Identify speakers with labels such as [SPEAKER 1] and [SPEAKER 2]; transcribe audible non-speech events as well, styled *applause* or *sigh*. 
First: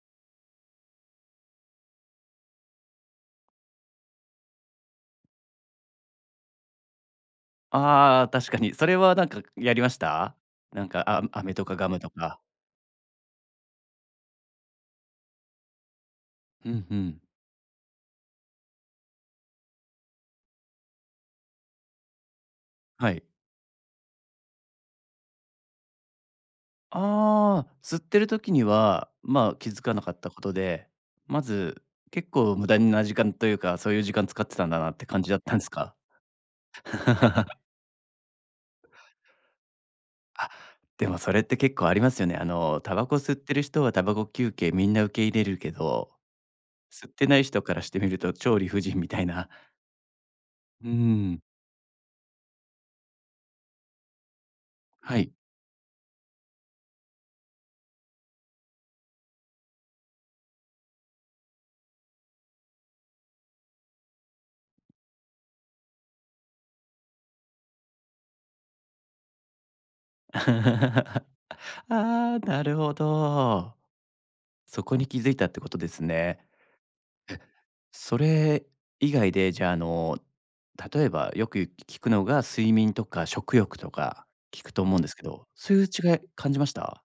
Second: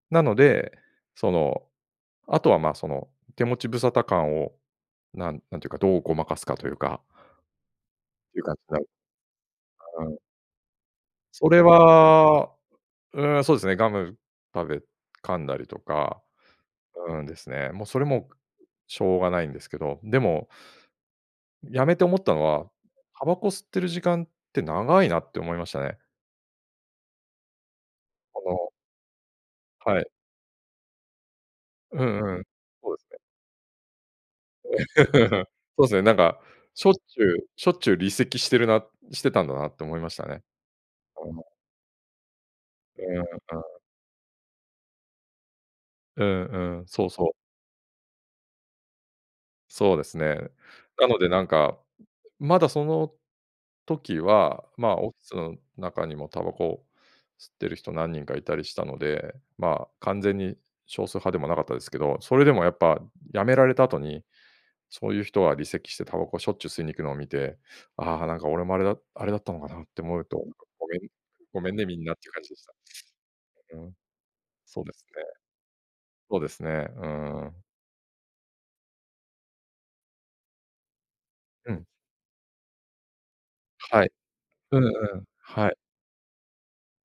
[SPEAKER 1] なので、その、あとは、ま、その手持ち無沙汰感をなんなんていうか、どうごまかすかというか
[SPEAKER 2] ああ、
[SPEAKER 1] ていう
[SPEAKER 2] 確
[SPEAKER 1] 感
[SPEAKER 2] か
[SPEAKER 1] じ
[SPEAKER 2] に。
[SPEAKER 1] にな
[SPEAKER 2] そ
[SPEAKER 1] る
[SPEAKER 2] れはなんかやりまし
[SPEAKER 1] あ、うん。
[SPEAKER 2] た？なんか、あ
[SPEAKER 1] そ
[SPEAKER 2] 飴
[SPEAKER 1] れ
[SPEAKER 2] とかガムとか。
[SPEAKER 1] は、うーん、そうですね、ガム食べ噛んだりとか、
[SPEAKER 2] うん、ふん。
[SPEAKER 1] うん、ですね。もうそれもしょうがないんですけど、でもやめて思ったのは、
[SPEAKER 2] はい。
[SPEAKER 1] タバコ吸ってる時間って長いなって思いましたね。
[SPEAKER 2] ああ、吸ってる
[SPEAKER 1] あ
[SPEAKER 2] 時に
[SPEAKER 1] の
[SPEAKER 2] は、ま、気付か
[SPEAKER 1] は
[SPEAKER 2] な
[SPEAKER 1] い。
[SPEAKER 2] かったことで、まず
[SPEAKER 1] う
[SPEAKER 2] 結
[SPEAKER 1] んうん。
[SPEAKER 2] 構無駄に
[SPEAKER 1] そうで
[SPEAKER 2] な
[SPEAKER 1] す
[SPEAKER 2] 時
[SPEAKER 1] ね。
[SPEAKER 2] 間というか、そういう時間使ってたんだなって感じだっ
[SPEAKER 1] *laughs*
[SPEAKER 2] たんす
[SPEAKER 1] そう
[SPEAKER 2] か？
[SPEAKER 1] すっね。なんか、しょっちゅう
[SPEAKER 2] *laughs*
[SPEAKER 1] しょっちゅう離席してるなしてたんだなって思いましたね、
[SPEAKER 2] あ、でもそ
[SPEAKER 1] 俺
[SPEAKER 2] れっ
[SPEAKER 1] も。
[SPEAKER 2] て結構ありますよね。あのタ
[SPEAKER 1] う
[SPEAKER 2] バコ
[SPEAKER 1] んうん。
[SPEAKER 2] 吸ってる人はタバコ休憩みんな受け入れるけど
[SPEAKER 1] うんうん。そう
[SPEAKER 2] 吸って
[SPEAKER 1] そう。
[SPEAKER 2] ない人からしてみると、超理不尽みたいな。
[SPEAKER 1] そうですね。
[SPEAKER 2] うー
[SPEAKER 1] なので
[SPEAKER 2] ん。
[SPEAKER 1] なんか、まだその時は、ま、オフ
[SPEAKER 2] は
[SPEAKER 1] ィ
[SPEAKER 2] い。
[SPEAKER 1] スん中にもタバコ吸ってる人何人かいたりしたので、まあ、完全に少数派でもなかったですけど、それでもやっぱやめられた後に、そういう人は離席してタバコしょっちゅう吸いに行くのを見て、ああ、なんか俺もあれだあれだったのかなって思うと「ごめん、
[SPEAKER 2] *laughs* あ
[SPEAKER 1] ごめんね、みんな」っていう
[SPEAKER 2] あ、
[SPEAKER 1] 感じで
[SPEAKER 2] な
[SPEAKER 1] した。
[SPEAKER 2] るほど。
[SPEAKER 1] うん、そ
[SPEAKER 2] そ
[SPEAKER 1] うで
[SPEAKER 2] こ
[SPEAKER 1] す
[SPEAKER 2] に気
[SPEAKER 1] ね。
[SPEAKER 2] 付いたってことです
[SPEAKER 1] そ
[SPEAKER 2] ね。
[SPEAKER 1] う
[SPEAKER 2] え。
[SPEAKER 1] ですね、うーん。
[SPEAKER 2] それ以外で、じゃあ、あの、例えば、よくい
[SPEAKER 1] うん。
[SPEAKER 2] 聞くのが睡眠とか食欲と
[SPEAKER 1] はい、
[SPEAKER 2] か聞く
[SPEAKER 1] う
[SPEAKER 2] と
[SPEAKER 1] んう
[SPEAKER 2] 思うんですけ
[SPEAKER 1] ん、
[SPEAKER 2] ど、
[SPEAKER 1] は
[SPEAKER 2] そ
[SPEAKER 1] い。
[SPEAKER 2] ういう違い感じました？